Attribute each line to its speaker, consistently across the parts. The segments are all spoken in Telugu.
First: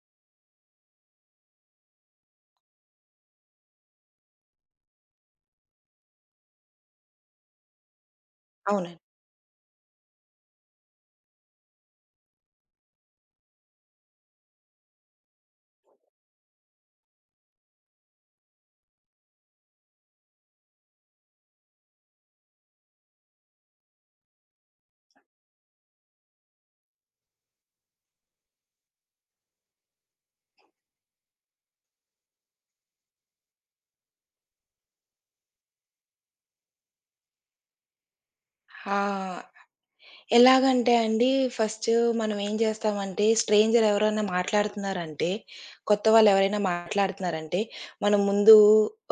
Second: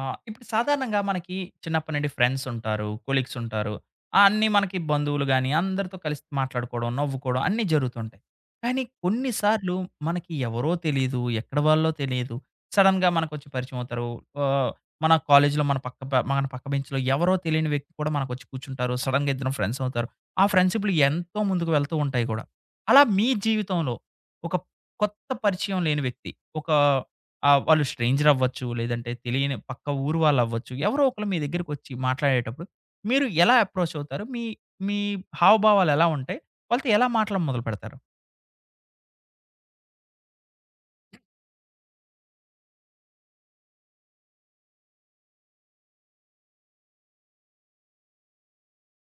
Speaker 1: ఆ! ఇప్పుడు సాధారణంగా మనకి చిన్నప్పటి నుండి ఫ్రెండ్స్ ఉంటారు, కొలీగ్స్ ఉంటారు. అన్నీ మనకి బంధువులు గాని, అందరితో కలిసి మాట్లాడుకోవడం, నవ్వుకోవడం అన్నీ జరుగుతుంటాయి. కానీ
Speaker 2: అవునండి.
Speaker 1: కొన్ని సార్లు మనకి ఎవరో తెలీదు, ఎక్కడి వాళ్ళో తెలీదు. సడెన్‌గా మనకొచ్చి పరిచయం అవుతారు. ఆహ్, మన కాలేజీలో మన పక్క బెంచ్‌లో ఎవరో తెలియని వ్యక్తి కూడా మనకొచ్చి కూర్చుంటారు. సడెన్‌గా ఇద్దరం ఫ్రెండ్స్ అవుతారు. ఆ ఫ్రెండ్‌షిప్‌లు ఎంతో ముందుకు వెళ్తూ ఉంటాయి కూడా. అలా మీ జీవితంలో ఒక కొత్త పరిచయం లేని వ్యక్తి, ఒక ఆ! వాళ్ళు స్ట్రేంజర్ అవ్వచ్చు, లేదంటే తెలియని పక్క ఊరు వాళ్ళవ్వచ్చు. ఎవరో ఒకళ్ళు మీ దగ్గరికొచ్చి మాట్లాడేటప్పుడు మీరు ఎలా అప్రోచ్ అవుతారు? మీ మీ హావభావాలెలా ఉంటాయి? వాళ్ళతో ఎలా మాట్లాడ మొదలుపెడతారు?
Speaker 2: ఆ! ఎలాగంటే అండి, ఫస్టు మనం ఏం జేస్తామంటే, స్ట్రేంజర్ ఎవరైనా మాట్లాడుతున్నారంటే, కొత్త వాళ్ళెవరైనా మాట్లాడుతున్నారంటే, మనం ముందు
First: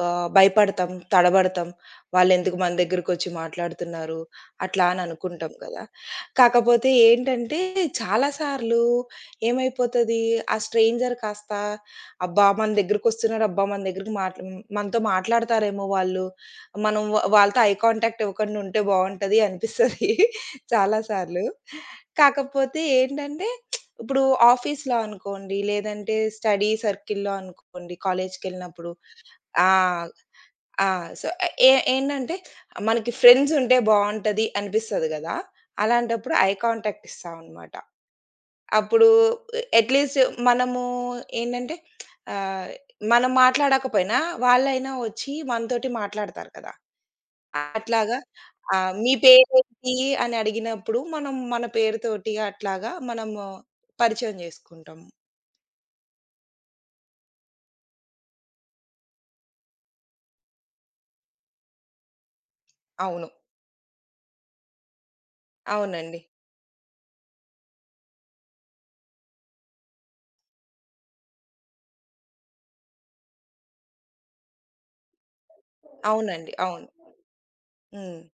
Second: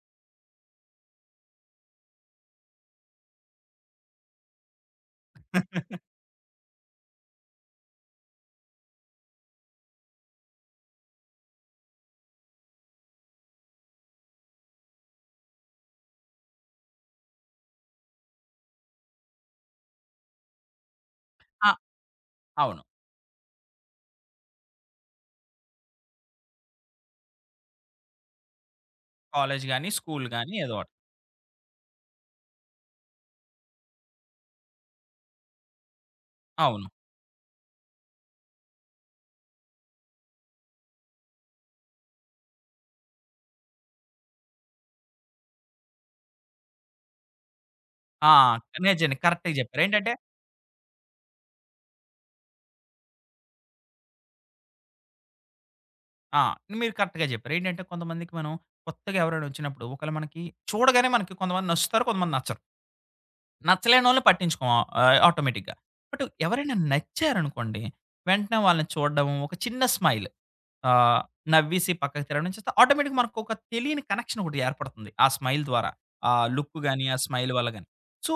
Speaker 2: భయపడతాం, తడబడతాం. వాళ్ళెందుకు మన దగ్గరకొచ్చి మాట్లాడుతున్నారు, అట్లా అని అనుకుంటాం కదా! కాకపోతే ఏంటంటే, చాలా సార్లు ఏమైపోతది, ఆ స్ట్రేంజర్ కాస్త అబ్బా! మన దగ్గరకొస్తున్నారు, అబ్బా! మన దగ్గరికి మనతో మాట్లాడతారేమో వాళ్ళు, మనం వాళ్ళతో ఐ కాంటాక్ట్ ఇవ్వకుండా ఉంటే బావుంటది అనిపిస్తది. చాలా సార్లు.
Speaker 1: ఆ!
Speaker 2: కాకపోతే
Speaker 1: అవును.
Speaker 2: ఏంటంటే ఇప్పుడు ఆఫీస్‌లో అనుకోండి, లేదంటే స్టడీ సర్కిల్‌లో అనుకోండి, కాలేజ్‌కెళ్ళినప్పుడు
Speaker 1: కాలేజ్
Speaker 2: ఆ!
Speaker 1: గాని, స్కూల్ గాని ఏదో
Speaker 2: ఆ!
Speaker 1: ఒకటి.
Speaker 2: సో, ఏంటంటే మనకి ఫ్రెండ్స్ ఉంటే బావుంటది అనిపిస్తది గదా! అలాంటప్పుడు ఐ
Speaker 1: అవును.
Speaker 2: కాంటాక్ట్ ఇస్తాం అన్నమాట. అప్పుడు అట్‌లీస్ట్ మనము ఏంటంటే ఆహ్, మనం మాట్లాడకపోయినా వాళ్ళైనా వచ్చి మనతోటి మాట్లాడతారు కదా! అట్లాగా
Speaker 1: ఆ!
Speaker 2: మీ
Speaker 1: నిజంగా కరెక్ట్‌గా చెప్పారు.
Speaker 2: పేరేంటి
Speaker 1: ఏంటంటే
Speaker 2: అని అడిగినప్పుడు మనం మన పేరుతోటి అట్లాగా మనము పరిచయం జేసుకుంటాం.
Speaker 1: ఆ! మీరు కరెక్ట్‌గా చెప్పారు. ఏంటంటే కొంతమందికి మనం కొత్తగా ఎవరైనా వచ్చినప్పుడు ఒకవేళ మనకి చూడగానే మనకి కొంతమంది నచ్చుతారు, కొంతమంది నచ్చరు.
Speaker 2: అవును.
Speaker 1: నచ్చలేనోళ్ళని పట్టించుకోం ఆటోమేటిక్‌గా.
Speaker 2: అవునండి.
Speaker 1: బట్ ఎవరైనా నచ్చారనుకోండి, వెంటనే వాళ్ళని చూడడం, ఒక చిన్న స్మైల్ ఆహ్, నవ్వేసి పక్కకి తిరగడం చేస్తే ఆటోమేటిక్‌గా మనకొక తెలియని కనెక్షన్ ఒకటి ఏర్పడుతుంది. ఆ స్మైల్ ద్వారా. ఆ
Speaker 2: అవునండి.
Speaker 1: లుక్
Speaker 2: అవును.
Speaker 1: గాని, ఆ స్మైల్ వల్ల గాని.
Speaker 2: హ్మ్.
Speaker 1: సో,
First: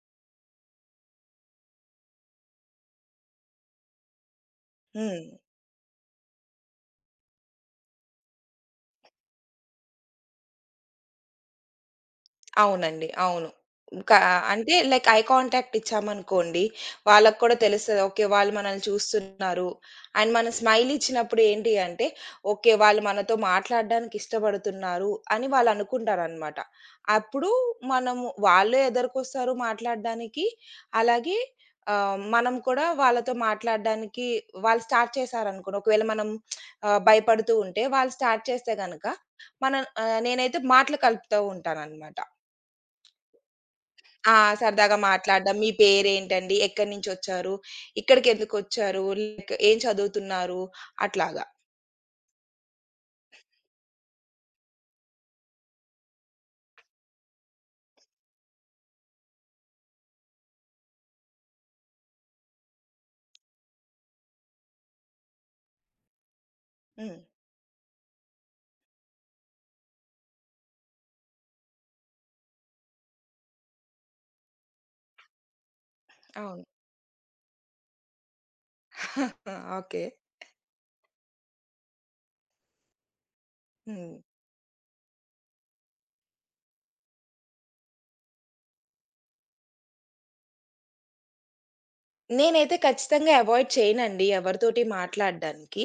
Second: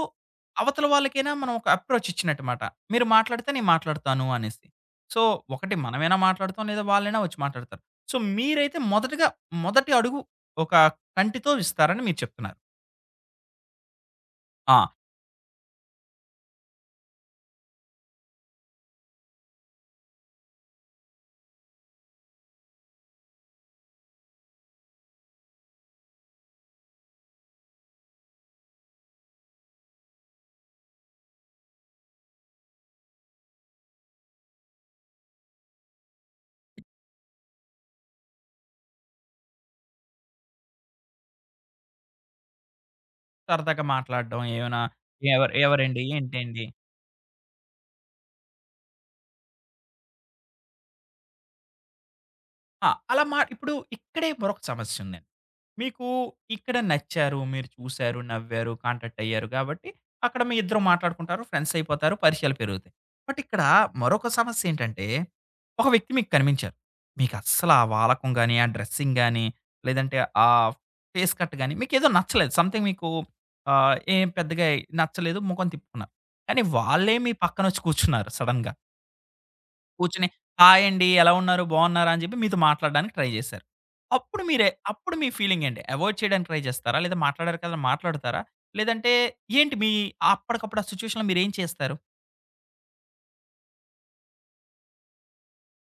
Speaker 1: అవతల వాళ్ళకైనా మనం ఒక అప్రోచ్ ఇచ్చినట్టు మాట. మీరు మాట్లాడితే నేను మాట్లాడతాను అనేసి. సో,
Speaker 2: హ్మ్.
Speaker 1: ఒకటి మనమైనా మాట్లాడతాం లేదా వాళ్ళైనా వచ్చి మాట్లాడతారు. సో, మీరైతే మొదటగా మొదటి అడుగు ఒక కంటితో ఇస్తారని మీరు చెప్తున్నారు.
Speaker 2: అవునండి. అవును. కా అంటే
Speaker 1: ఆ!
Speaker 2: లైక్ ఐ కాంటాక్ట్ ఇచ్చామనుకోండి, వాళ్ళకి కూడా తెలుస్తది. ఓకే. వాళ్ళు మనల్ని చూస్తున్నారు. అండ్ మనం స్మైల్ ఇచ్చినప్పుడు ఏంటి అంటే, ఓకే. వాళ్ళు మనతో మాట్లాడడానికి ఇష్టపడుతున్నారు అని వాళ్ళనుకుంటారనమాట. అప్పుడు మనము వాళ్ళు ఎదరికొస్తారు మాట్లాడడానికి. అలాగే మనం కూడా వాళ్ళతో మాట్లాడడానికి వాళ్ళు స్టార్ట్ చేశారనుకోండి. ఒకవేళ మనం భయపడుతూ ఉంటే, వాళ్ళు స్టార్ట్ చేస్తే గనక, మనం నేనైతే మాటలు కలుపుతూ ఉంటాననమాట.
Speaker 1: సరదాగా
Speaker 2: ఆ!
Speaker 1: మాట్లాడడం ఏమైనా
Speaker 2: సరదాగా
Speaker 1: ఎవరు
Speaker 2: మాట్లాడడం. మీ
Speaker 1: ఎవరండి?
Speaker 2: పేరేంటండి?
Speaker 1: ఏంటండి?
Speaker 2: ఎక్కడి నుంచొచ్చారు? ఇక్కడికెందుకొచ్చారు? లైక్ ఏం చదువుతున్నారు? అట్లాగా.
Speaker 1: అలా మా ఇప్పుడు ఇక్కడే మరొక సమస్య ఉందండి. మీకు ఇక్కడ నచ్చారు, మీరు చూసారు, నవ్వారు, కాంటాక్ట్ అయ్యారు కాబట్టి అక్కడ మీ ఇద్దరు మాట్లాడుకుంటారు, ఫ్రెండ్స్ అయిపోతారు, పరిచయాలు పెరుగుతాయి. బట్ ఇక్కడ మరొక సమస్య ఏంటంటే, ఒక వ్యక్తి మీకు కనిపించారు.
Speaker 2: హ్మ్.
Speaker 1: మీకు అస్సలు ఆ వాలకం గాని, ఆ డ్రెస్సింగ్ గాని, లేదంటే ఆ ఫేస్ కట్ గాని మీకేదో నచ్చలేదు. సంథింగ్ మీకు ఏం పెద్దగా నచ్చలేదు, మొఖం తిప్పుకున్నారు. కానీ
Speaker 2: అవును.
Speaker 1: వాళ్ళే మీ పక్కనొచ్చి కూర్చున్నారు సడెన్‌గా.
Speaker 2: ఓకే.
Speaker 1: కూర్చొని హాయ్ అండి. ఎలా ఉన్నారు? బాగున్నారా? అని చెప్పి మీతో మాట్లాడడానికి ట్రై చేశారు.
Speaker 2: హ్మ్.
Speaker 1: అప్పుడు మీ ఫీలింగ్ ఏంటి? అవాయిడ్ చేయడానికి ట్రై చేస్తారా? లేదా మాట్లాడారు కదా! మాట్లాడతారా? లేదంటే ఏంటి మీ అప్పటికప్పుడు ఆ సిట్యుయేషన్‌లో మీరేం చేస్తారు?
Speaker 2: నేనైతే ఖచ్చితంగా అవాయిడ్ చేయనండి ఎవరితోటి మాట్లాడడానికి.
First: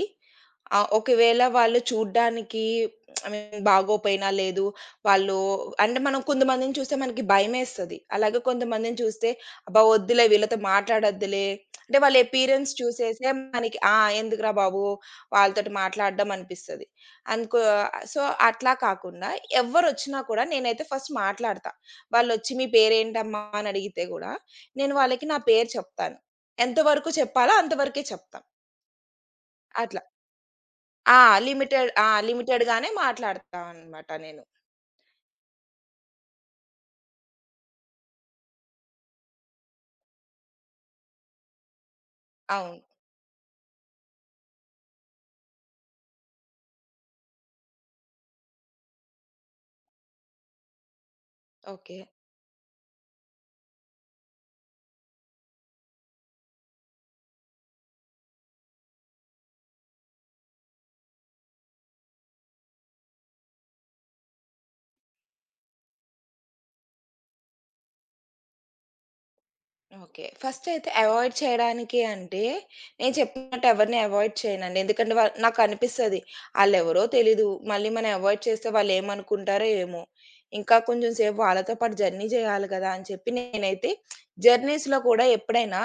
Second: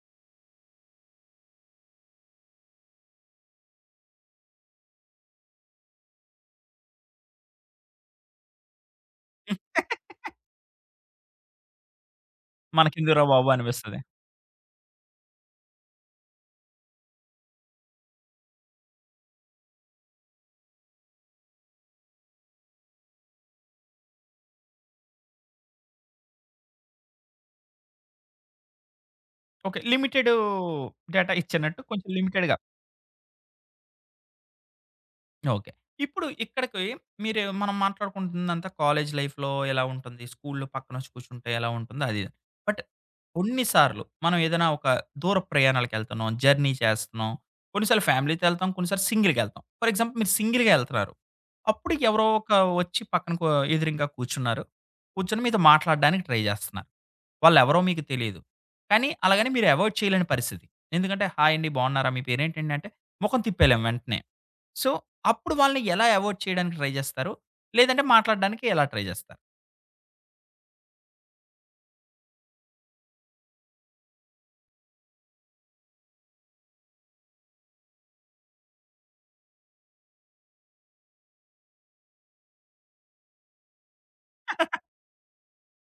Speaker 2: ఆ! ఒకవేళ వాళ్ళు చూడ్డానికి ఐ మీన్ బాగోపోయినా, లేదు వాళ్ళు అంటే మనం కొంతమందిని చూస్తే మనకి భయమేస్తది. అలాగే కొంతమందిని చూస్తే అబ్బా! వద్దులే వీళ్ళతో మాట్లాడొద్దులే. అంటే వాళ్ళ అపియరెన్స్
Speaker 1: మనకెందుకురా
Speaker 2: చూసేసే
Speaker 1: బాబు
Speaker 2: మనకి ఆ!
Speaker 1: అనిపిస్తది.
Speaker 2: ఎందుకురా బాబు వాళ్ళతోటి మాట్లాడడం అనిపిస్తది. అనుకో సో, అట్లా కాకుండా ఎవ్వరొచ్చినా కూడా నేనైతే ఫస్ట్ మాట్లాడతా. వాళ్ళొచ్చి "మీ పేరేంటమ్మా?" అని అడిగితే గూడా, నేను వాళ్ళకి నా పేరు చెప్తాను. ఎంత వరకు చెప్పాలో అంతవరకే చెప్తా.
Speaker 1: ఓకే.
Speaker 2: అట్లా.
Speaker 1: లిమిటెడు
Speaker 2: ఆ!
Speaker 1: డేటా ఇచ్చినట్టు
Speaker 2: లిమిటెడ్
Speaker 1: కొంచెం
Speaker 2: ఆ!
Speaker 1: లిమిటెడ్‌గా
Speaker 2: లిమిటెడ్‌గానే మాట్లాడతాననమాట నేను.
Speaker 1: ఓకే. ఇప్పుడు ఇక్కడికి మనం మాట్లాడుకుంటుందంతా కాలేజ్ లైఫ్‌లో ఎలా ఉంటుంది, స్కూల్‌లో పక్కనొచ్చి కూర్చుంటే ఎలా ఉంటుంది అది ఇది. బట్
Speaker 2: అవును.
Speaker 1: కొన్ని సార్లు మనం ఏదైనా ఒక దూర ప్రయాణాలకెళ్తున్నాం, జర్నీ చేస్తున్నాం. కొన్నిసార్లు ఫ్యామిలీతో ఎళ్తాం, కొన్నిసార్లు సింగిల్‌గెళ్తాం. ఫర్ ఎగ్జాంపుల్ మీరు సింగిల్‌గా ఎళ్తున్నారు. అప్పుడు
Speaker 2: ఓకే.
Speaker 1: ఎవరో ఒక వచ్చి పక్కన కూ ఎదురింగా కూర్చున్నారు. కూర్చొని మీతో మాట్లాడడానికి ట్రై జేస్తున్నారు. వాళ్ళెవరో మీకు తెలీదు. కానీ అలాగని మీరు అవాయిడ్ చేయలేని పరిస్థితి. ఎందుకంటే, హాయ్ అండి బాగున్నారా? మీ పేరేంటండి అంటే, మొఖం తిప్పేయలేం వెంటనే. సో అప్పుడు వాళ్ళని ఎలా అవాయిడ్ చేయడానికి ట్రై జేస్తారు? లేదంటే మాట్లాడడానికి ఎలా ట్రై జేస్తారు?
Speaker 2: ఓకే. ఫస్టయితే అవాయిడ్ చేయడానికి అంటే, నేను చెప్పినట్టు ఎవరిని అవాయిడ్ చేయనండి. ఎందుకంటే నాకనిపిస్తది. ఆళ్ళెవరో తెలీదు. మళ్ళీ మనం అవాయిడ్ చేస్తే వాళ్ళేమనుకుంటారో ఏమో! ఇంకా కొంచెం సేపు వాళ్ళతో పాటు జర్నీ జేయాలి గదా! అని చెప్పి నేనైతే జర్నీస్‌లో కూడా ఎప్పుడైనా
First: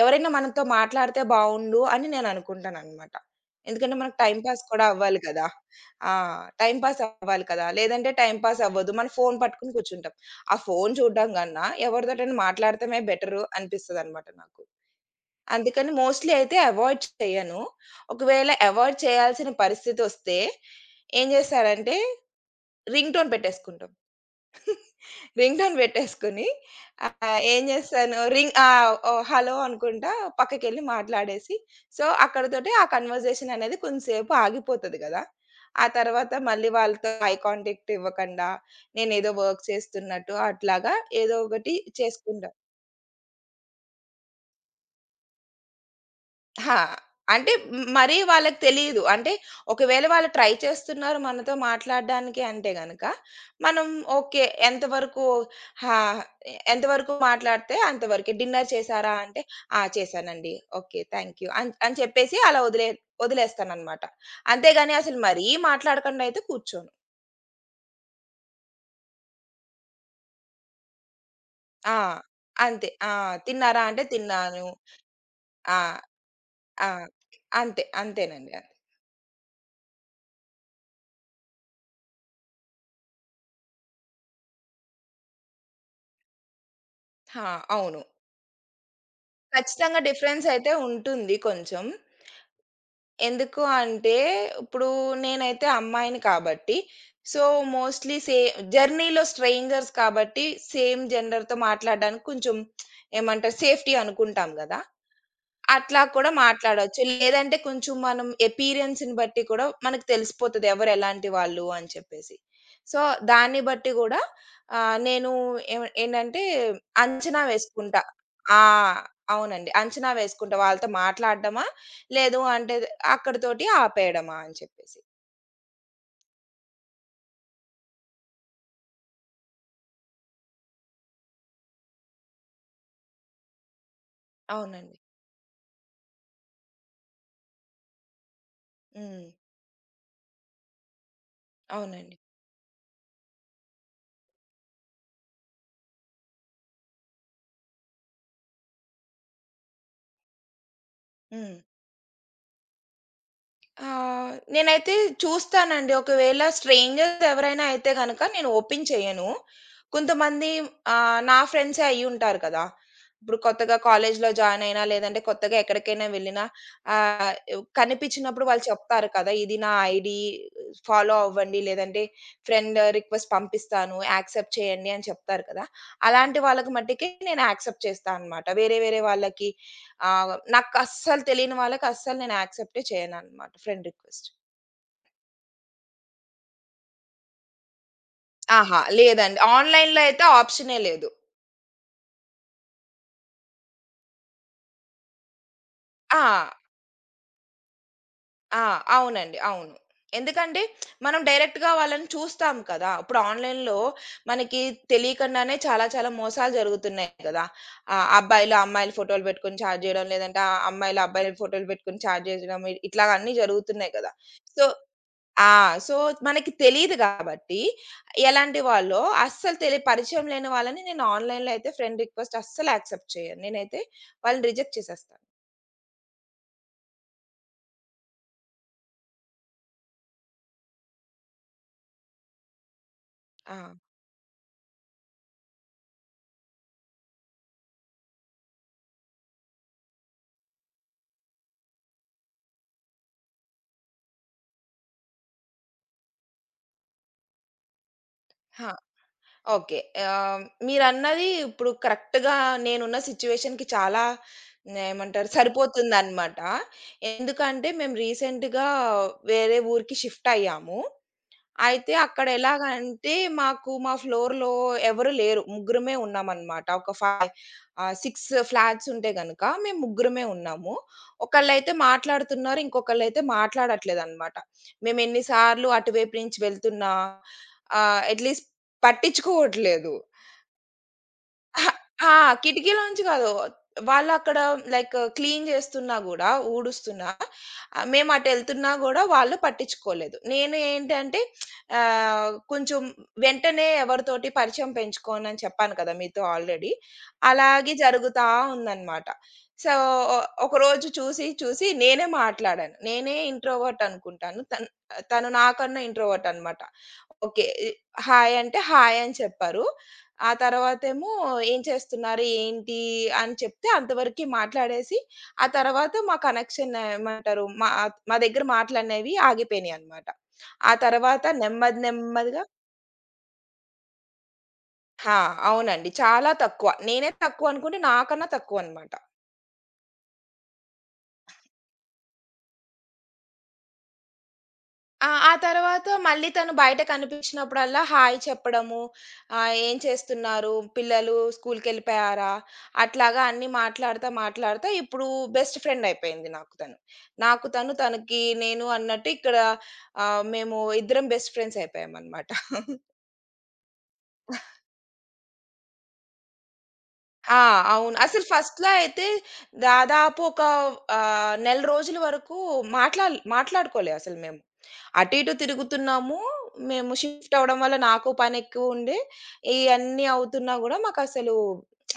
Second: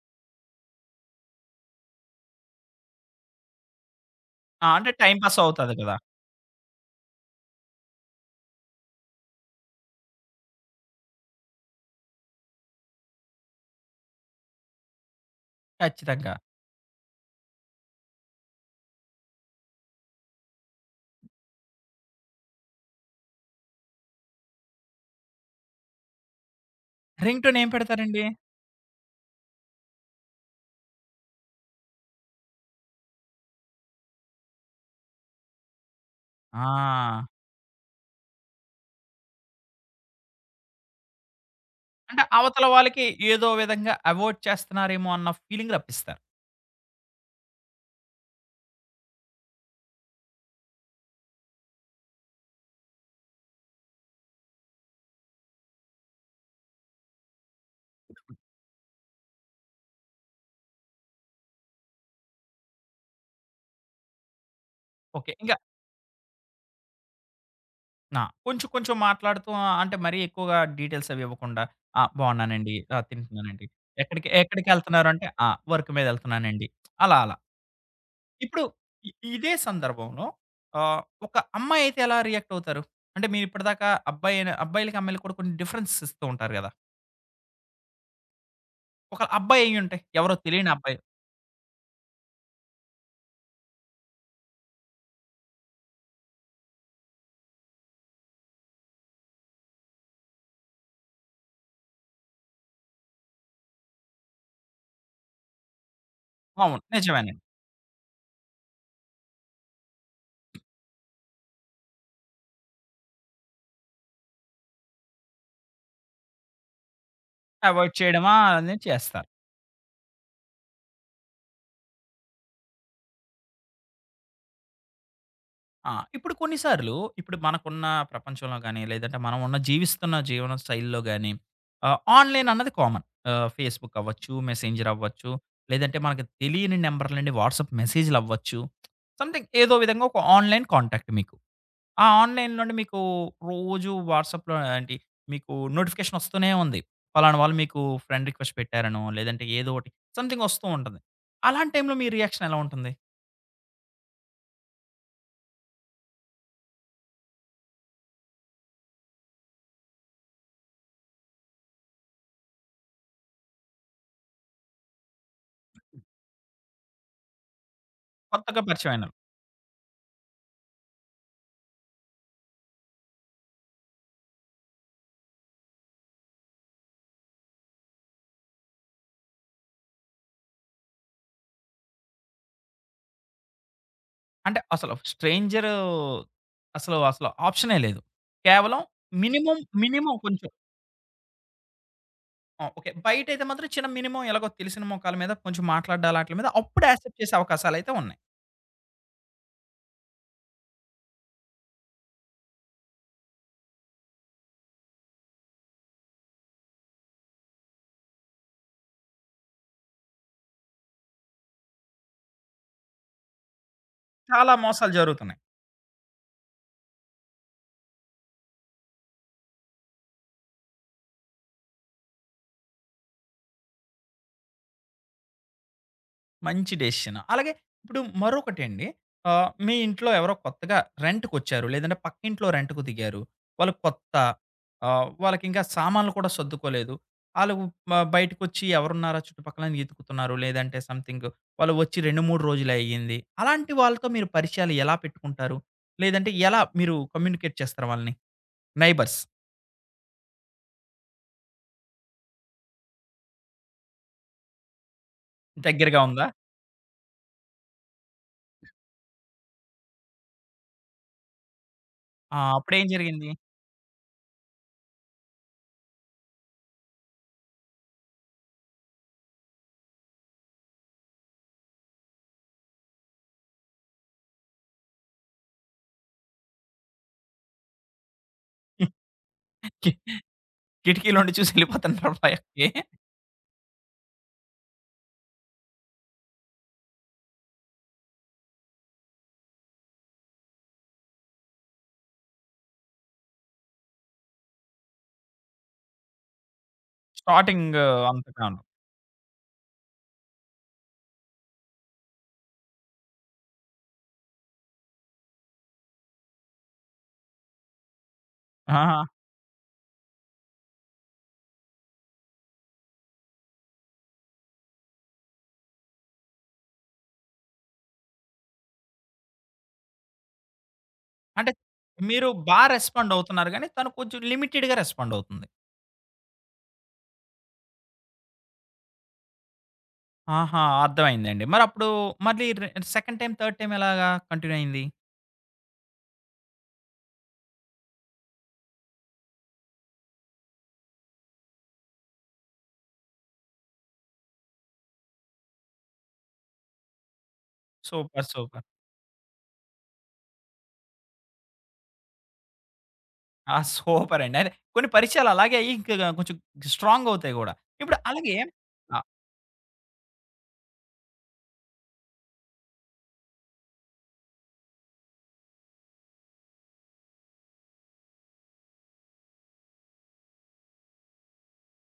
Speaker 2: ఎవరైనా మనతో మాట్లాడితే బావుండు అని నేననుకుంటాననమాట. ఎందుకంటే మనకు టైమ్ పాస్
Speaker 1: ఆ!
Speaker 2: కూడా
Speaker 1: అంటే టైమ్
Speaker 2: అవ్వాలి
Speaker 1: పాస్
Speaker 2: గదా!
Speaker 1: అవుతది కదా!
Speaker 2: ఆ! టైమ్ పాస్ అవ్వాలి కదా! లేదంటే టైమ్ పాస్ అవ్వదు. మన ఫోను పట్టుకొని కూర్చుంటాం. ఆ ఫోను చూడడం కన్నా, ఎవరితోటైనా మాట్లాడటమే బెటరు అనిపిస్తదనమాట నాకు. అందుకని మోస్ట్‌లీ
Speaker 1: ఖచ్చితంగా.
Speaker 2: అయితే అవాయిడ్ చేయను. ఒకవేళ అవాయిడ్ చేయాల్సిన పరిస్థితొస్తే, ఏం చేస్తానంటే రింగ్ టోన్ పెట్టేసుకుంటాం. రింగ్ టోన్ పెట్టేసుకొని
Speaker 1: రింగ్‌టోన్
Speaker 2: ఏం
Speaker 1: ఏం
Speaker 2: చేశాను
Speaker 1: పెడతారండి?
Speaker 2: రింగ్ ఓహ్! హలో అనుకుంటా పక్కకెళ్ళి మాట్లాడేసి, సో, అక్కడితోటి ఆ కన్వర్జేషన్ అనేది కొంసేపు ఆగిపోతది గదా! ఆ తర్వాత మళ్ళీ వాళ్ళతో
Speaker 1: ఆ!
Speaker 2: ఐ కాంటాక్ట్ ఇవ్వకండా, నేనేదో వర్క్ చేస్తున్నట్టు అట్లాగా ఏదో ఒకటి
Speaker 1: అంటే
Speaker 2: చేసుకుంటాను.
Speaker 1: అవతల వాళ్ళకి ఏదో విధంగా అవాయిడ్ చేస్తున్నారేమో అన్న ఫీలింగ్ రప్పిస్తారు.
Speaker 2: హా! అంటే మరీ వాళ్ళకి తెలీదు. అంటే ఒకవేళ వాళ్ళు ట్రై చేస్తున్నారు మనతో మాట్లాడడానికి అంటే గనక, మనం ఓకే. ఎంతవరకు హా! ఎంతవరకు మాట్లాడితే అంతవరకే. "డిన్నర్ చేశారా?" అంటే, "ఆ! చేశానండి. ఓకే. థ్యాంక్ యూ" అని అని చెప్పేసి అలా వదిలేస్తాననమాట. అంతేగాని అసలు
Speaker 1: ఓకే.
Speaker 2: మరీ
Speaker 1: ఇంగా
Speaker 2: మాట్లాడకుండా అయితే కూర్చోను.
Speaker 1: ఆ! కొంచెం కొంచెం మాట్లాడుతూ అంటే మరీ ఎక్కువగా డీటెయిల్స్ అవి ఇవ్వకుండా
Speaker 2: ఆ!
Speaker 1: ఆ! బావున్నానండి.
Speaker 2: అంతే.
Speaker 1: ఆ!
Speaker 2: ఆ!
Speaker 1: తింటున్నానండి.
Speaker 2: "తిన్నారా?" అంటే, "తిన్నాను."
Speaker 1: ఎక్కడికెళ్తున్నారు అంటే, ఆ!
Speaker 2: ఆ!
Speaker 1: వర్క్ మీద ఎళ్తున్నానండి.
Speaker 2: ఆ!
Speaker 1: అలా అలా.
Speaker 2: అంతే. అంతేనండి.
Speaker 1: ఇప్పుడు
Speaker 2: అంతే.
Speaker 1: ఇ ఇదే సందర్భంలో ఒక అమ్మాయి అయితే ఎలా రియాక్ట్ అవుతారు? అంటే మీరు ఇప్పటిదాకా అబ్బాయి అయిన అబ్బాయిలకి, అమ్మాయిలకి కూడా కొన్ని డిఫరెన్స్ ఇస్తూ ఉంటారు గదా!
Speaker 2: ఆ! అవును.
Speaker 1: ఒక అబ్బాయి అయ్యుంటే
Speaker 2: ఖచ్చితంగా
Speaker 1: ఎవరో
Speaker 2: డిఫరెన్స్
Speaker 1: తెలియని
Speaker 2: అయితే
Speaker 1: అబ్బాయి
Speaker 2: ఉంటుంది కొంచెం. ఎందుకు అంటే, ఇప్పుడు నేనైతే అమ్మాయిని కాబట్టి, సో, మోస్ట్‌లీ సే జర్నీలో స్ట్రేంజర్స్ కాబట్టి, సేమ్ జెండర్‌తో మాట్లాడడానికి కొంచెం ఏమంటారు సేఫ్టీ అనుకుంటాం గదా! అట్లా కూడా
Speaker 1: అవును.
Speaker 2: మాట్లాడొచ్చు.
Speaker 1: నిజమేనండి.
Speaker 2: లేదంటే కొంచెం మనం అపియరెన్స్‌ని బట్టి కూడా మనకు తెలిసిపోతది ఎవరు ఎలాంటి వాళ్ళు అని చెప్పేసి. సో, దాన్ని బట్టి గూడా నేను ఏంటంటే అంచనా
Speaker 1: అవాయిడ్
Speaker 2: వేసుకుంటా.
Speaker 1: చేయడమా
Speaker 2: ఆ!
Speaker 1: అనేది చేస్తారు.
Speaker 2: అవునండి. అంచనా వేసుకుంటా. వాళ్ళతో మాట్లాడడమా? లేదు అంటే అక్కడితోటి ఆపేయడమా అని చెప్పేసి.
Speaker 1: ఆ! ఇప్పుడు కొన్ని సార్లు ఇప్పుడు మనకున్న ప్రపంచంలో గాని, లేదంటే మనం ఉన్న జీవిస్తున్న జీవన శైలిలో గాని, ఆన్‌లైన్ అన్నది కామన్. ఫేస్‌బుక్ అవ్వచ్చు, మెసెంజర్
Speaker 2: అవునండి.
Speaker 1: అవ్వచ్చు, లేదంటే మనకు తెలియని నంబర్‌ల నుండి వాట్సాప్ మెసేజ్‌లు అవ్వచ్చు.
Speaker 2: హ్మ్.
Speaker 1: సమ్‌థింగ్ ఏదో విధంగా ఒక ఆన్‌లైన్ కాంటాక్ట్ మీకు. ఆ!
Speaker 2: అవునండి.
Speaker 1: ఆన్‌లైన్ నుండి మీకు రోజు వాట్సాప్‌లో ఏంటి మీకు నోటిఫికేషన్ వస్తూనే ఉంది. పలానా వాళ్ళు మీకు ఫ్రెండ్ రిక్వెస్ట్ పెట్టారనో, లేదంటే ఏదో ఒకటి సంథింగ్ వస్తూ ఉంటుంది.
Speaker 2: హ్మ్.
Speaker 1: అలాంటి టైంలో మీ రియాక్షన్ ఎలా ఉంటుంది?
Speaker 2: ఆ! నేనైతే చూస్తానండి. ఒకవేళ స్ట్రేంజర్స్ ఎవరైనా అయితే గనక నేను ఓపెన్ చేయను. కొంతమంది నా ఫ్రెండ్సే అయ్యుంటారు కదా! ఇప్పుడు కొత్తగా కాలేజ్‌లో జాయిన్ అయినా, లేదంటే కొత్తగా ఎక్కడికైనా వెళ్ళినా ఆహ్, కనిపించినప్పుడు
Speaker 1: కొత్తగా
Speaker 2: వాళ్ళు చెప్తారు
Speaker 1: పరిచయమైనోళ్ళు.
Speaker 2: కదా! ఇది నా ఐడీ ఫాలో అవ్వండి, లేదంటే ఫ్రెండ్ రిక్వెస్ట్ పంపిస్తాను, యాక్సెప్ట్ చేయండి అని చెప్తారు కదా! అలాంటి వాళ్ళకి మట్టికి నేను యాక్సెప్ట్ చేస్తా అనమాట. వేరే వేరే వాళ్ళకి ఆ! నాకస్సలు తెలియని వాళ్ళకి అస్సలు నేను యాక్సెప్టే చేయననమాట ఫ్రెండ్ రిక్వెస్ట్.
Speaker 1: అంటే అసలు స్ట్రేంజర్ అసలు ఆప్షనే లేదు.
Speaker 2: ఆహా!
Speaker 1: కేవలం
Speaker 2: లేదండి. ఆన్‌లైన్‌లో
Speaker 1: మినిమమ్
Speaker 2: అయితే
Speaker 1: కొంచెం
Speaker 2: ఆప్షనే లేదు.
Speaker 1: ఆ! ఓకే. బయటైతే మాత్రం చిన్న మినిమమ్ ఎలాగో తెలిసిన మొఖాల మీద కొంచెం మాట్లాడాలి
Speaker 2: ఆ!
Speaker 1: ఆటిల మీద అప్పుడు యాక్సెప్ట్ చేసే అవకాశాలైతే ఉన్నాయి.
Speaker 2: ఆ! అవునండి. అవును. ఎందుకంటే మనం డైరెక్ట్‌గా వాళ్ళని చూస్తాం కదా! ఇప్పుడు ఆన్‌లైన్‌లో మనకి తెలియకుండానే చాలా చాలా మోసాలు జరుగుతున్నాయి కదా! అబ్బాయిలు అమ్మాయిల ఫోటోలు పెట్టుకొని చాట్ చేయడం, లేదంటే ఆ అమ్మాయిలు అబ్బాయిల ఫోటోలు పెట్టుకొని చాట్ చేయడం ఇట్లాగా అన్నీ జరుగుతున్నాయి కదా!
Speaker 1: చాలా
Speaker 2: సో
Speaker 1: మోసాలు జరుగుతున్నాయి.
Speaker 2: ఆ! సో, మనకి తెలీదు గాబట్టి, ఎలాంటి వాళ్ళో అస్సలు పరిచయం లేని వాళ్ళని నేను ఆన్‌లైన్‌లో అయితే ఫ్రెండ్ రిక్వెస్ట్ అస్సలు యాక్సెప్ట్ చేయను. నేనైతే వాళ్ళని రిజెక్ట్ చేసేస్తాను.
Speaker 1: మంచి డెసిషన్. అలాగే ఇప్పుడు మరొకటండి. మీ ఇంట్లో ఎవరో కొత్తగా రెంట్‌కొచ్చారు. లేదంటే పక్కింట్లో రెంట్‌కు దిగారు.
Speaker 2: ఆ!
Speaker 1: వాళ్ళు కొత్త. వాళ్ళకింకా సామాన్లు కూడా సర్దుకోలేదు. ఆళ్ళు బయటకొచ్చి ఎవరున్నారా చుట్టుపక్కల అని ఎతుకుతున్నారు. లేదంటే సంథింగ్ వాళ్ళు వచ్చి 2, 3 రోజులయ్యింది. అలాంటి వాళ్ళతో మీరు పరిచయాలు ఎలా పెట్టుకుంటారు? లేదంటే ఎలా మీరు కమ్యూనికేట్ చేస్తారు వాళ్ళని?
Speaker 2: ఆ!
Speaker 1: Neighbours
Speaker 2: okay. ఆహ్, మీరన్నది ఇప్పుడు కరెక్ట్‌గా నేనున్న సిట్యుయేషన్‌కి చాలా ఏమంటారు
Speaker 1: దగ్గరగా ఉందా?
Speaker 2: సరిపోతుందనమాట. ఎందుకంటే మేము రీసెంట్‌గా వేరే ఊరికి షిఫ్ట్ అయ్యాము. అయితే అక్కడ
Speaker 1: ఆ! అప్పుడేం
Speaker 2: ఎలాగంటే
Speaker 1: జరిగింది?
Speaker 2: మాకు మా ఫ్లోర్‌లో ఎవరు లేరు. ముగ్గురమే ఉన్నామనమాట. ఒక ఫై 6 ఫ్లాట్స్ ఉంటే గనక మేము ముగ్గురమే ఉన్నాము. ఒకళ్ళైతే మాట్లాడుతున్నారు. ఇంకొకళ్ళైతే మాట్లాడట్లేదనమాట. మేము ఎన్ని సార్లు అటువైపు నుంచి వెళ్తున్నా అట్‌లీస్ట్
Speaker 1: కి
Speaker 2: పట్టించుకోవట్లేదు.
Speaker 1: కిటికీలోండి చూసి
Speaker 2: అహా! ఆ!
Speaker 1: ఎళ్ళిపోతుంటారా పైకి?
Speaker 2: కిటికీలోంచి కాదు. వాళ్ళక్కడ లైక్ క్లీన్ చేస్తున్నా గూడా, ఊడుస్తున్నా, మేమటెళ్తున్నా గూడా వాళ్ళు పట్టించుకోలేదు. నేను ఏంటంటే కొంచెం వెంటనే ఎవరితోటి పరిచయం పెంచుకోనని చెప్పాను కదా! మీతో ఆల్రెడీ. అలాగే
Speaker 1: స్టార్టింగ్
Speaker 2: జరుగుతా
Speaker 1: అంతగా
Speaker 2: ఉందన్నమాట. సో, ఒకరోజు చూసి, చూసి నేనే మాట్లాడాను. నేనే ఇంట్రోవర్ట్ అనుకుంటాను. తను తను నాకన్నా ఇంట్రోవర్ట్ అనమాట. ఓకే. హాయ్ అంటే
Speaker 1: ఆహా!
Speaker 2: హాయ్ అని చెప్పారు. ఆ తర్వాతేమో "ఏం చేస్తున్నారు? ఏంటి?" అని చెప్తే అంతవరకి మాట్లాడేసి, ఆ తర్వాత మా కనెక్షన్ ఏమంటారు మా మా దగ్గర మాటలనేవి ఆగిపోయినాయన్నమాట. ఆ తర్వాత
Speaker 1: అంటే
Speaker 2: నెమ్మది
Speaker 1: మీరు
Speaker 2: నెమ్మదిగా
Speaker 1: రెస్పాండ్ అవుతున్నారు గానీ, తను కొంచెం లిమిటెడ్‌గా రెస్పాండ్
Speaker 2: ఆ!
Speaker 1: అవుతుంది.
Speaker 2: అవునండి. చాలా తక్కువ. నేనే తక్కువ అనుకుంటే నాకన్నా తక్కువన్నమాట.
Speaker 1: ఆహా! అర్థమైందండి. మరప్పుడు మళ్ళీ రె సెకండ్ టైమ్, థర్డ్ టైమ్ ఎలాగా కంటిన్యూ అయింది?
Speaker 2: ఆ! ఆ తర్వాత మళ్ళీ తను బయట కనిపించినప్పుడల్లా హాయ్ చెప్పడము, "ఏం చేస్తున్నారు? పిల్లలు స్కూల్‌కెళ్ళిపోయారా?" అట్లాగా అన్నీ మాట్లాడుతా, మాట్లాడుతా ఇప్పుడు బెస్ట్ ఫ్రెండ్ అయిపోయింది నాకు తను. నాకు తను, తనకి
Speaker 1: సూపర్.
Speaker 2: నేను అన్నట్టు ఇక్కడ మేము ఇద్దరం బెస్ట్ ఫ్రెండ్స్ అయిపోయామన్నమాట.
Speaker 1: ఆ! సూపర్ అండి. అదే కొన్ని పరిచయాలు అలాగే అయ్యి ఇంక కొంచెం స్ట్రాంగ్ అవుతాయి
Speaker 2: ఆ!
Speaker 1: గూడా. ఇప్పుడు
Speaker 2: అవును. అసలు
Speaker 1: అలాగే
Speaker 2: ఫస్ట్‌లో
Speaker 1: ఆహ్,
Speaker 2: అయితే దాదాపు ఒక నెల రోజుల వరకు మాట్లాడుకోలే అసలు మేము. అటు ఇటు తిరుగుతున్నాము. మేము షిఫ్ట్ అవ్వడం వల్ల నాకు పనెక్కువుండే, ఇయన్నీ అవుతున్నా గూడా మాకసలు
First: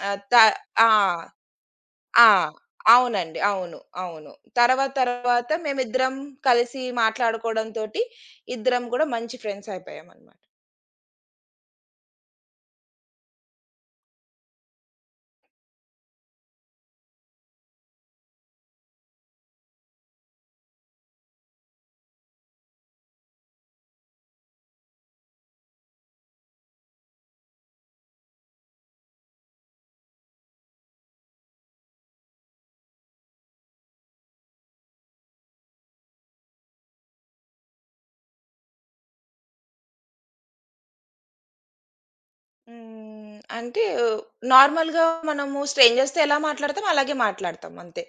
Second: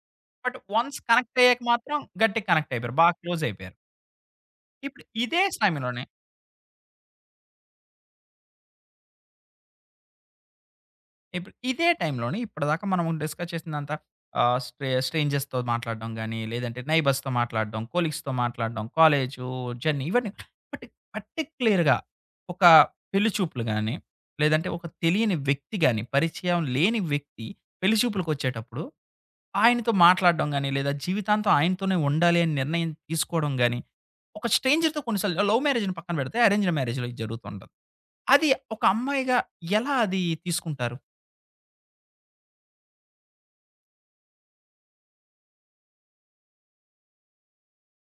Speaker 2: ఆహ్, త
Speaker 1: బట్
Speaker 2: ఆ!
Speaker 1: వన్స్ కనెక్ట్ అయ్యాక మాత్రం
Speaker 2: ఆ!
Speaker 1: గట్టిగా కనెక్ట్ అయిపోయారు. బాగా
Speaker 2: అవునండి.
Speaker 1: క్లోజ్ అయిపోయారు.
Speaker 2: అవును. అవును. తర్వాత
Speaker 1: ఇప్పుడు ఇదే
Speaker 2: తర్వాత
Speaker 1: సమయంలోనే
Speaker 2: మేమిద్దరం కలిసి మాట్లాడుకోవడంతోటి ఇద్దరం గూడా మంచి ఫ్రెండ్స్ అయిపోయామనమాట.
Speaker 1: ఇప్పుడు ఇదే టైంలోనే ఇప్పటిదాకా మనం డిస్కస్ చేసిందంతా ఆహ్, స్ట్రే స్ట్రేంజర్స్‌తో మాట్లాడడం గాని, లేదంటే నైబర్స్‌తో మాట్లాడడం, కొలీగ్స్‌తో మాట్లాడడం, కాలేజు, జర్నీ ఇవన్నీ పర్టి పర్టిక్యులర్‌గా ఒక పెళ్లి చూపులు గాని, లేదంటే ఒక తెలియని వ్యక్తి గాని, పరిచయం లేని వ్యక్తి పెళ్లి చూపులకొచ్చేటప్పుడు ఆయనతో మాట్లాడడం గాని, లేదా జీవితాంతం ఆయనతోనే ఉండాలి అని నిర్ణయం తీసుకోవడం గాని, ఒక స్ట్రేంజర్‌తో కొన్ని సార్లు లవ్ మ్యారేజ్‌ని పక్కన పెడితే అరేంజ్డ్ మ్యారేజ్‌లో ఇది జరుగుతూ ఉంటది. అది ఒక అమ్మాయిగా ఎలా అది తీసుకుంటారు?
Speaker 2: హ్మ్. అంటే నార్మల్‌గా మనము స్ట్రేంజర్స్‌తో ఎలా మాట్లాడతామో అలాగే మాట్లాడతాం అంతే.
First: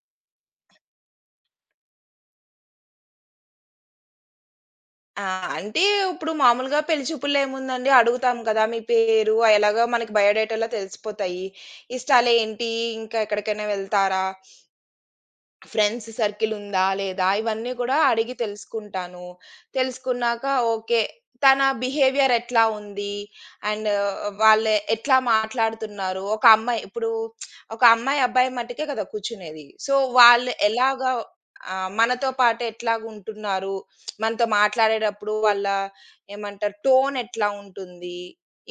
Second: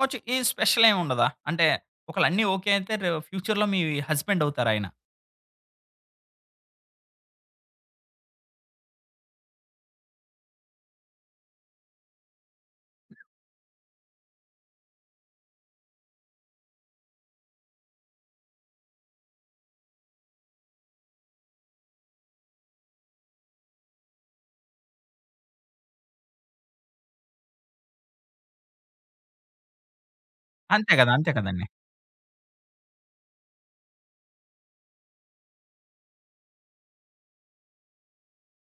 Speaker 1: కొంచెం ఈ స్పెషల్ ఏమి ఉండదా? అంటే ఒకవేళ అన్నీ ఓకే అయితే రే ఫ్యూచర్‌లో మీ హస్బెండ్ అవుతారాయన.
Speaker 2: ఆ! అంటే ఇప్పుడు మామూలుగా పెళ్లి చూపుల్లో ఏముందండి అడుగుతాం కదా! మీ పేరు ఎలాగో మనకి బయోడేటాలో తెలిసిపోతాయి. ఇష్టాలేంటి? ఇంకా ఎక్కడికైనా వెళ్తారా? ఫ్రెండ్స్ సర్కిల్ ఉందా? లేదా? ఇవన్నీ కూడా అడిగి తెలుసుకుంటాను. తెలుసుకున్నాక ఓకే. తన బిహేవియర్ ఎట్లా ఉంది? అండ్ వాళ్ళు ఎట్లా మాట్లాడుతున్నారు? ఒక అమ్మాయి ఇప్పుడు ఒక అమ్మాయి, అబ్బాయి మట్టుకే కదా కూర్చునేది. సో, వాళ్ళు
Speaker 1: అంతే
Speaker 2: ఎలాగా
Speaker 1: కదా! అంతే కదండీ.
Speaker 2: మనతో పాటు ఎట్లాగుంటున్నారు? మనతో మాట్లాడేటప్పుడు వాళ్ళ ఏమంటారు? టోన్ ఎట్లా ఉంటుంది?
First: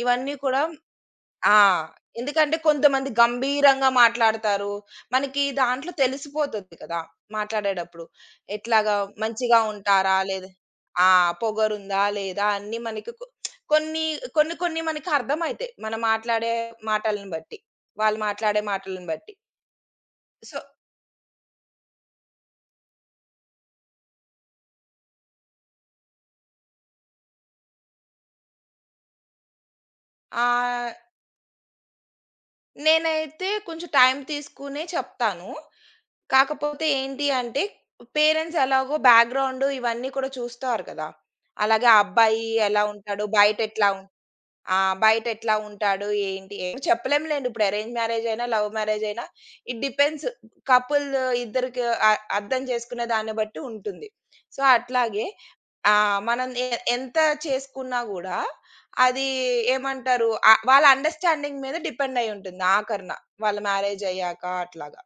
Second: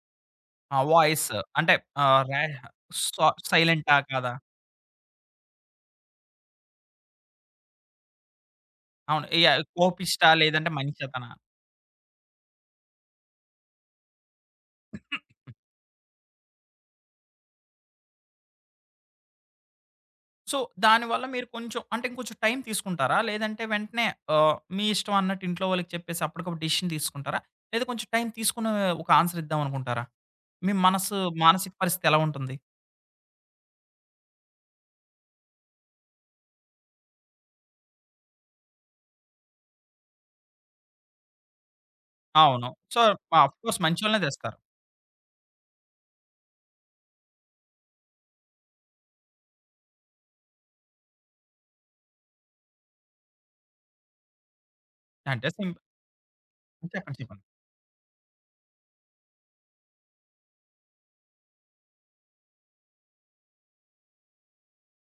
Speaker 2: ఇవన్నీ కూడా
Speaker 1: ఆ! వాయిస్
Speaker 2: ఆ!
Speaker 1: అంటే ఆహ్, రా
Speaker 2: ఎందుకంటే కొంతమంది
Speaker 1: సా
Speaker 2: గంభీరంగా
Speaker 1: సైలెంటా కాదా?
Speaker 2: మాట్లాడతారు. మనకి దాంట్లో తెలిసిపోతది కదా! మాట్లాడేటప్పుడు. ఎట్లాగా
Speaker 1: అవును.
Speaker 2: మంచిగా
Speaker 1: యాహ్!
Speaker 2: ఉంటారా?
Speaker 1: కోపిష్ట
Speaker 2: లేదా
Speaker 1: లేదంటే
Speaker 2: ఆ!
Speaker 1: మంచితనా?
Speaker 2: పొగరుందా? లేదా? అన్నీ మనకి కొన్ని, కొన్ని కొన్ని మనకి అర్థమైతాయి. మనం మాట్లాడే మాటలను బట్టి. వాళ్ళు మాట్లాడే మాటలను బట్టి.
Speaker 1: సో,
Speaker 2: సో
Speaker 1: దానివల్ల మీరు కొంచెం అంటే ఇంకొంచెం టైం తీసుకుంటారా? లేదంటే వెంటనే మీ ఇష్టం అన్నట్టు ఇంట్లో వాళ్ళకి చెప్పేసి అప్పటికప్పుడు డిసిషన్ తీసుకుంటారా? లేదా కొంచెం టైం తీసుకొని ఒక ఆన్సర్ ఇద్దాం అనుకుంటారా? మీ
Speaker 2: ఆ!
Speaker 1: మనసు మానసిక పరిస్థితి ఎలా ఉంటుంది?
Speaker 2: నేనైతే కొంచెం టైం తీసుకునే చెప్తాను. కాకపోతే ఏంటి అంటే, పేరెంట్స్ ఎలాగో బ్యాక్‌గ్రౌండ్ ఇవన్నీ కూడా చూస్తారు కదా! అలాగే ఆ అబ్బాయి
Speaker 1: అవును.
Speaker 2: ఎలా
Speaker 1: సో,
Speaker 2: ఉంటాడు? బయట
Speaker 1: ఆఫ్‌కోర్స్
Speaker 2: ఎట్లా
Speaker 1: మంచోళ్ళనే తెస్తారు.
Speaker 2: ఆ! బయట ఎట్లా ఉంటాడు? ఏంటి? ఏం చెప్పలేంలేండి. ఇప్పుడు అరేంజ్ మ్యారేజ్ అయినా, లవ్ మ్యారేజ్ అయినా ఇట్ డిపెండ్స్. కపుల్ ఇద్దరికి అ అర్థం చేసుకునే దాన్ని బట్టి ఉంటుంది. సో, అట్లాగే
Speaker 1: అంటే
Speaker 2: మనం
Speaker 1: చెప్పండి.
Speaker 2: ఎంత
Speaker 1: చెప్పండి.
Speaker 2: చేసుకున్నా గూడా అది ఏమంటారు? వాళ్ళ అండర్‌స్టాండింగ్ మీద డిపెండ్ అయి ఉంటుంది ఆఖరిన. వాళ్ళ మ్యారేజ్ అయ్యాక అట్లాగా.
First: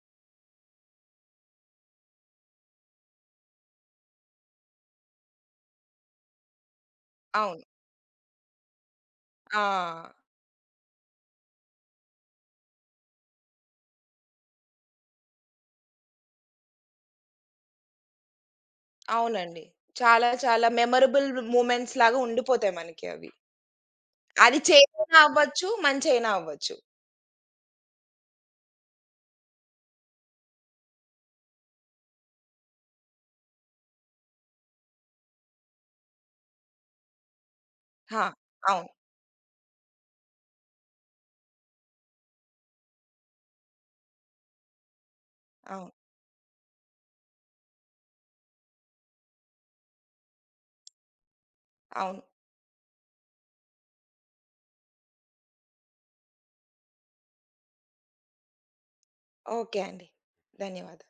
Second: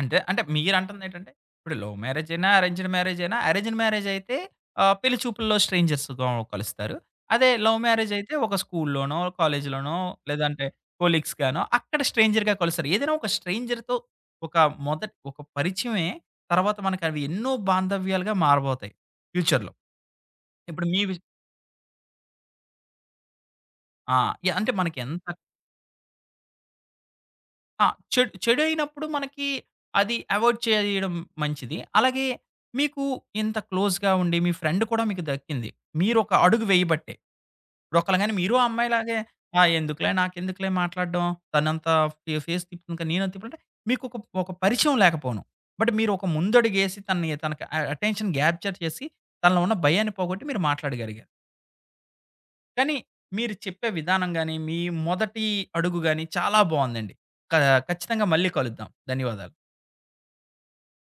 Speaker 1: అంటే మీరంటుందేంటంటే, ఇప్పుడు లవ్ మ్యారేజ్ అయినా, అరేంజ్డ్ మ్యారేజ్ అయితే పెళ్లి చూపుల్లో స్ట్రేంజర్స్‌గా కలుస్తారు. అదే
Speaker 2: అవును.
Speaker 1: లవ్ మ్యారేజ్ అయితే ఒక స్కూల్‌లోనో,
Speaker 2: ఆ!
Speaker 1: కాలేజ్‌లోనో లేదంటే కొలీగ్స్ గానో అక్కడ స్ట్రేంజర్‌గా కలుస్తారు. ఏదైనా ఒక స్ట్రేంజర్‌తో ఒక మొదటి ఒక పరిచయమే తర్వాత మనకవి ఎన్నో బాంధవ్యాలుగా మారబోతాయి
Speaker 2: అవునండి.
Speaker 1: ఫ్యూచర్‌లో.
Speaker 2: చాలా చాలా
Speaker 1: ఇప్పుడు మీ విష్
Speaker 2: మెమరబుల్ మూమెంట్స్ లాగా ఉండిపోతాయి మనకి అవి.
Speaker 1: ఆ! యాహ్!
Speaker 2: అది
Speaker 1: అంటే
Speaker 2: చెడైనా
Speaker 1: మనకెంత
Speaker 2: అవ్వచ్చు, మంచైనా అవ్వచ్చు.
Speaker 1: ఆ! చెడు చెడయినప్పుడు మనకి అది అవాయిడ్ చేయడం మంచిది. అలాగే మీకు ఇంత క్లోజ్‌గా ఉండి మీ ఫ్రెండ్ కూడా మీకు దక్కింది. మీరొక అడుగు వేయబట్టే. ఇప్పుడొకళ్ళ
Speaker 2: ఆ!
Speaker 1: గాని మీరు ఆ
Speaker 2: అవును.
Speaker 1: అమ్మాయిలాగే "ఆ! ఎందుకులే నాకెందుకులే మాట్లాడడం. తనంత ఫేస్ తిప్పుతుంది కదా! నేనెందుకు" అంటే మీకొక ఒక ఒక పరిచయం లేకపోవడం. బట్
Speaker 2: అవును.
Speaker 1: మీరొక ముందడుగేసి తనకి అటెన్షన్ గ్యాప్చర్ చేసి తనలో ఉన్న భయాన్ని పోగొట్టి మీరు మాట్లాడగలిగారు.
Speaker 2: అవును.
Speaker 1: కానీ మీరు చెప్పే విధానం గాని, మీ మొదటి అడుగు గాని చాలా బావుందండి. క ఖచ్చితంగా మళ్ళీ కలుద్దాం. ధన్యవాదాలు.
Speaker 2: ఓకే అండి. ధన్యవాదాలు.